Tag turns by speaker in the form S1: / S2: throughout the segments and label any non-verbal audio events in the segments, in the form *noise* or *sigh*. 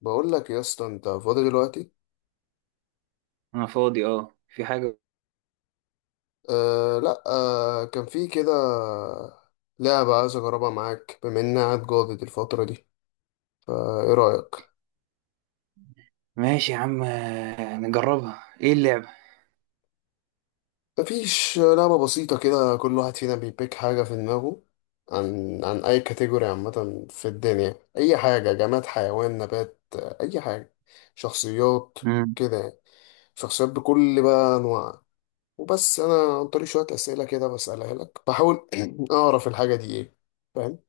S1: بقول لك يا اسطى، انت فاضي دلوقتي؟
S2: انا فاضي، اه، في حاجة؟
S1: آه لا، كان في كده لعبة عايز اجربها معاك، بما اني قاعد جاضد الفترة دي، فايه رأيك؟
S2: ماشي يا عم، نجربها. ايه اللعبة؟
S1: مفيش لعبة بسيطة كده. كل واحد فينا بيبيك حاجة في دماغه عن اي كاتيجوري عامة في الدنيا. اي حاجة، جماد، حيوان، نبات، اي حاجة، شخصيات
S2: مم.
S1: كده يعني. شخصيات بكل بقى انواعها. وبس انا عن طريق شوية اسئلة كده بسألها لك بحاول *clears throat* اعرف الحاجة دي ايه. فاهم؟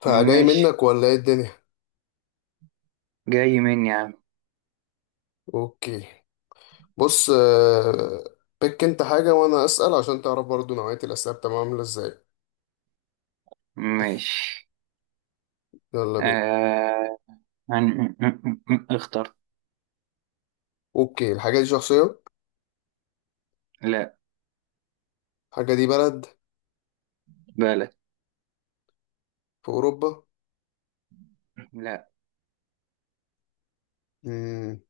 S1: فجاي
S2: ماشي.
S1: منك ولا ايه الدنيا؟
S2: جاي مني يا عم.
S1: اوكي. بص. بيك انت حاجة وانا اسأل عشان تعرف برضو نوعية الاسئلة بتبقى عاملة ازاي.
S2: ماشي.
S1: يلا بينا.
S2: آه... هن- اخترت.
S1: اوكي، الحاجة دي شخصية؟
S2: لا.
S1: الحاجة دي بلد؟
S2: بالك.
S1: في اوروبا؟
S2: لا.
S1: مم.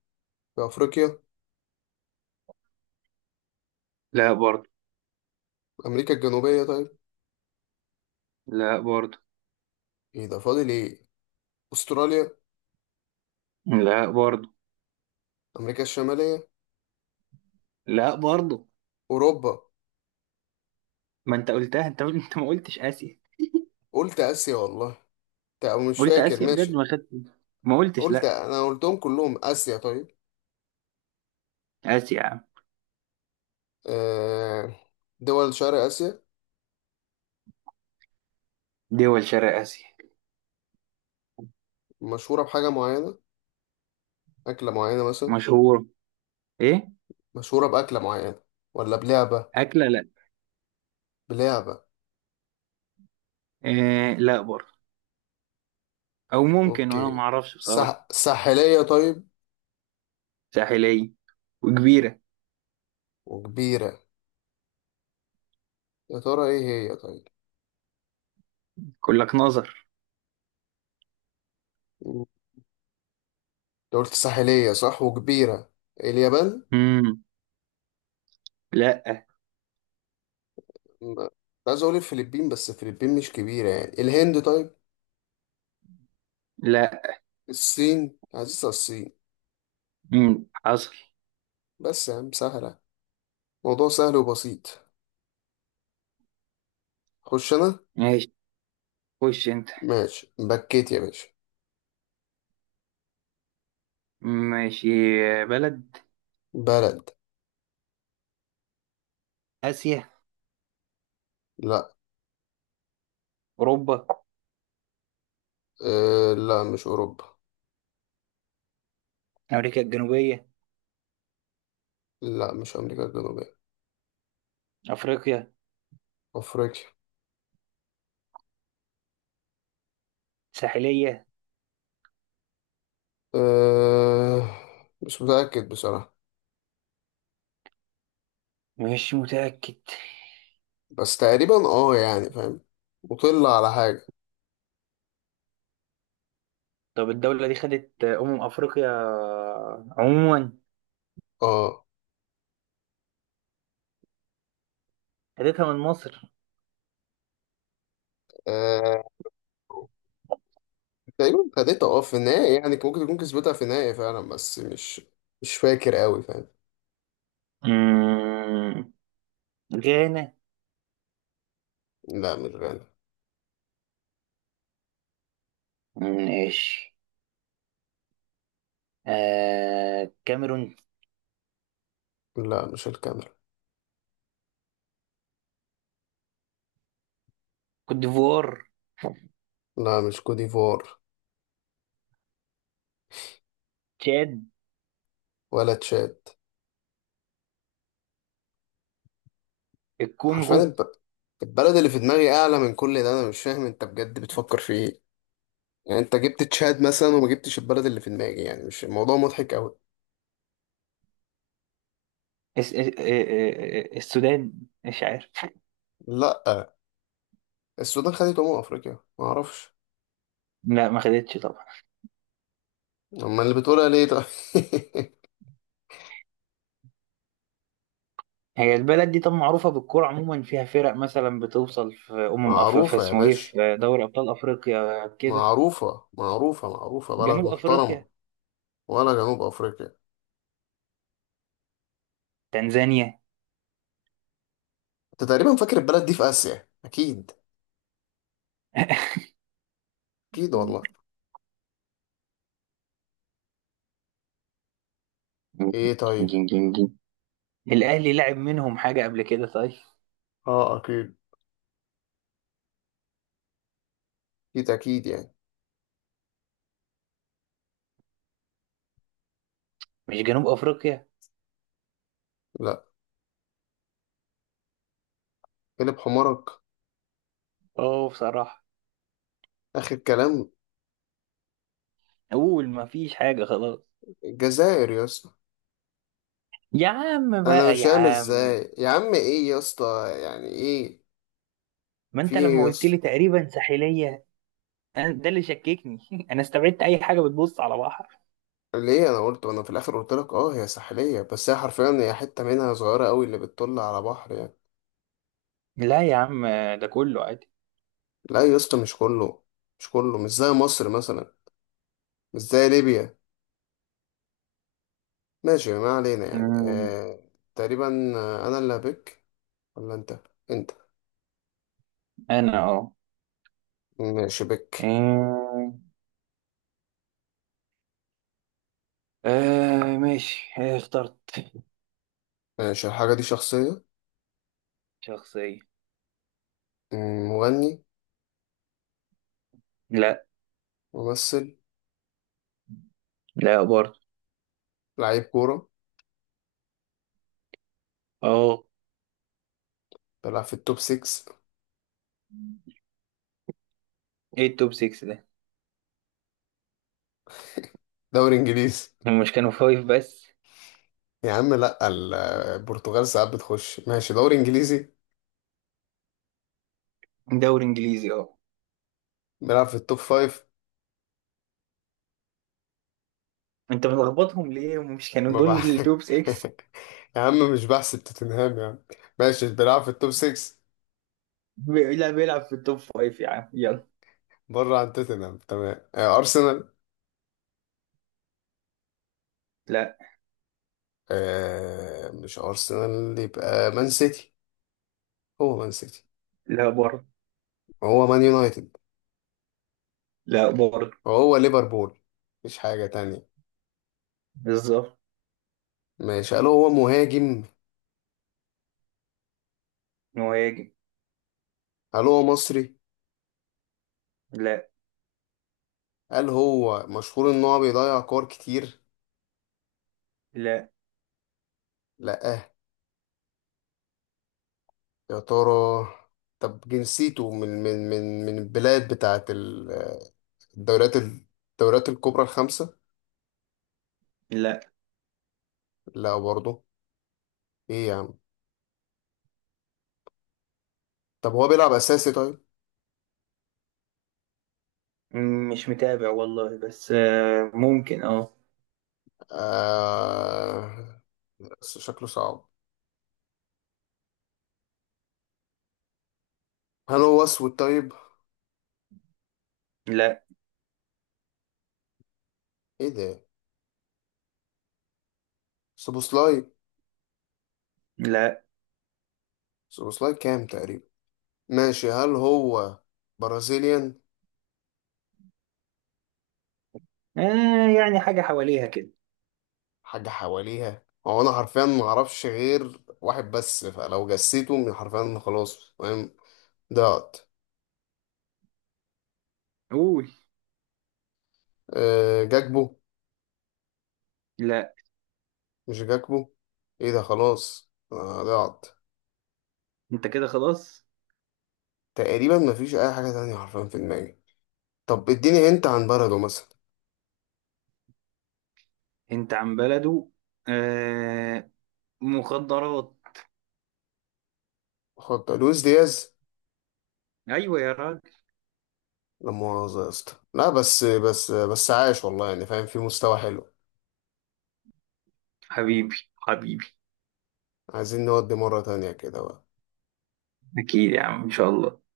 S1: في افريقيا؟
S2: لا برضو.
S1: امريكا الجنوبية طيب؟
S2: لا برضو.
S1: ايه ده، فاضل ايه؟ استراليا؟
S2: لا برضو.
S1: امريكا الشمالية؟
S2: لا برضو.
S1: اوروبا؟
S2: ما انت قلتها، انت ما قلتش اسيا.
S1: قلت اسيا والله. او مش
S2: قلت
S1: فاكر،
S2: اسيا بجد،
S1: ماشي.
S2: ما خدت. ما قلتش
S1: قلت،
S2: لا.
S1: انا قلتهم كلهم. اسيا طيب.
S2: اسيا يا عم.
S1: آه، دول شرق اسيا.
S2: دول شرق اسيا.
S1: مشهورة بحاجة معينة؟ أكلة معينة مثلا؟
S2: مشهور؟ ايه؟
S1: مشهورة بأكلة معينة ولا بلعبة؟
S2: اكله، لا.
S1: بلعبة؟
S2: إيه؟ لا برضو. او ممكن وانا ما
S1: أوكي.
S2: اعرفش بصراحة.
S1: ساحلية طيب،
S2: ساحلية وكبيرة.
S1: وكبيرة. يا ترى إيه هي طيب.
S2: يقول لك نظر.
S1: مم. أنت قلت ساحلية صح، وكبيرة. اليابان؟
S2: مم. لا.
S1: كنت عايز أقول الفلبين بس الفلبين مش كبيرة يعني. الهند طيب؟
S2: لا.
S1: الصين، عزيزة الصين.
S2: مم. حصل.
S1: بس يا عم سهلة، موضوع سهل وبسيط. خش أنا.
S2: ماشي. خش انت.
S1: ماشي، بكيت يا باشا.
S2: ماشي. بلد.
S1: بلد.
S2: آسيا.
S1: لا.
S2: أوروبا.
S1: لا، مش أوروبا.
S2: أمريكا الجنوبية.
S1: لا، مش أمريكا الجنوبية.
S2: أفريقيا.
S1: أفريقيا.
S2: ساحلية.
S1: أه مش متأكد بصراحة،
S2: مش متأكد.
S1: بس تقريبا يعني، فاهم؟ مطل على حاجة.
S2: طب الدولة دي خدت أمم أفريقيا عموما.
S1: اه
S2: خدتها من مصر.
S1: أه، تقريبا خدتها في النهاية، يعني ممكن تكون كسبتها في النهاية فعلا بس مش فاكر قوي، فاهم؟
S2: مم. غانا.
S1: لا، مش غانا.
S2: ماشي. كاميرون.
S1: لا، مش الكاميرا.
S2: كوت ديفوار.
S1: لا، مش كوديفوار.
S2: تشاد.
S1: ولا تشاد. حرفيا
S2: الكونغو.
S1: البلد اللي في دماغي أعلى من كل ده. أنا مش فاهم أنت بجد بتفكر في إيه. يعني أنت جبت تشاد مثلا وما جبتش البلد اللي في دماغي يعني، مش الموضوع مضحك قوي.
S2: اس... اس... آه، آه، السودان. مش عارف.
S1: لا، السودان خدت أمم أفريقيا؟ ما أعرفش.
S2: لا، ما خدتش طبعا.
S1: أما اللي بتقولها ليه طيب.
S2: هي البلد دي طب معروفة بالكورة عموما، فيها فرق مثلا بتوصل في
S1: *laughs*
S2: في
S1: معروفة يا
S2: اسمه إيه،
S1: باشا.
S2: في دوري أبطال أفريقيا كده.
S1: معروفة معروفة معروفة، بلد
S2: جنوب أفريقيا.
S1: محترمة. ولا جنوب أفريقيا.
S2: تنزانيا.
S1: أنت تقريبا فاكر البلد دي في آسيا أكيد.
S2: *laughs*
S1: أكيد والله. إيه طيب.
S2: جين جين جين. الأهلي لعب منهم حاجة قبل كده، طيب.
S1: أكيد أكيد أكيد يعني.
S2: مش جنوب أفريقيا.
S1: لا. قلب حمارك.
S2: أوه، بصراحة.
S1: آخر كلام.
S2: أقول ما فيش حاجة خلاص.
S1: الجزائر يا اسطى.
S2: يا عم
S1: أنا
S2: بقى
S1: مش
S2: يا
S1: فاهم
S2: عم.
S1: إزاي يا عم، إيه يا اسطى يعني، إيه
S2: ما
S1: في
S2: أنت
S1: إيه
S2: لما
S1: يا
S2: قلت لي
S1: اسطى.
S2: تقريبا ساحلية. ده اللي شككني. *laughs* أنا استبعدت أي حاجة بتبص على بحر.
S1: ليه؟ أنا قلت، وأنا في الآخر قلت لك أه، هي ساحلية بس هي حرفيا هي حتة منها صغيرة أوي اللي بتطل على بحر يعني.
S2: لا يا عم. ده كله عادي.
S1: لا يا اسطى، مش كله، مش كله، مش زي مصر مثلا، مش زي ليبيا. ماشي، ما علينا يعني.
S2: مم.
S1: تقريبا. انا اللي هبك ولا انت؟ انت.
S2: انا، اه.
S1: ماشي بك.
S2: آه. ماشي. اخترت.
S1: ماشي، الحاجة دي شخصية.
S2: شخصية.
S1: مم، مغني؟
S2: لا.
S1: ممثل؟
S2: لا برضه.
S1: لعيب كورة؟
S2: اه.
S1: بيلعب في التوب 6؟
S2: ايه التوب 6 ده؟
S1: دوري انجليزي.
S2: هم مش كانوا فايف بس؟
S1: يا عم لا، البرتغال ساعات بتخش ماشي دوري انجليزي.
S2: دوري انجليزي، اه.
S1: بيلعب في التوب 5.
S2: انت بتلخبطهم ليه، هم مش كانوا
S1: ما
S2: دول
S1: بع...
S2: التوب
S1: *laughs*
S2: 6؟
S1: يا عم مش بحسب توتنهام يا عم. ماشي بيلعب في التوب 6.
S2: لا، بيلعب في التوب 5 يا عم، يلا.
S1: بره عن توتنهام تمام. ارسنال؟
S2: لا.
S1: مش ارسنال، يبقى مان سيتي. هو مان سيتي.
S2: لا برضه.
S1: وهو مان يونايتد.
S2: لا برضه.
S1: وهو ليفربول. مفيش حاجة تانية.
S2: بالظبط.
S1: ماشي، هل هو مهاجم؟
S2: مهاجم.
S1: هل هو مصري؟
S2: لا.
S1: هل هو مشهور ان هو بيضيع كور كتير؟
S2: لا.
S1: لا. يا ترى. طب جنسيته من البلاد بتاعت الدوريات الكبرى الخمسة؟
S2: لا.
S1: لا برضه. ايه يا عم. طب هو بيلعب اساسي طيب؟
S2: مش متابع والله، بس ممكن، اه.
S1: آه... بس شكله صعب. هل هو اسود طيب؟
S2: لا.
S1: ايه ده، سوبوسلاي؟
S2: لا.
S1: سوبوسلاي كام تقريبا. ماشي، هل هو برازيليان؟
S2: آه، يعني حاجة حواليها كده.
S1: حاجة حواليها هو. انا حرفيا ما اعرفش غير واحد بس، فلو جسيته من حرفيا خلاص، فاهم؟ ضعت.
S2: قول.
S1: جاكبو؟
S2: لا.
S1: مش جاكبو. ايه ده، خلاص ضعت.
S2: انت كده خلاص.
S1: تقريبا مفيش اي حاجة تانية حرفيا في دماغي. طب اديني انت عن بلده مثلا.
S2: انت عن بلده. آه. مخدرات.
S1: خد، لويس دياز.
S2: ايوه يا راجل.
S1: لا مؤاخذة يا اسطى، لا، بس عاش والله يعني فاهم، في مستوى حلو.
S2: حبيبي حبيبي.
S1: عايزين نودي مرة تانية كده بقى.
S2: اكيد يا عم ان شاء الله.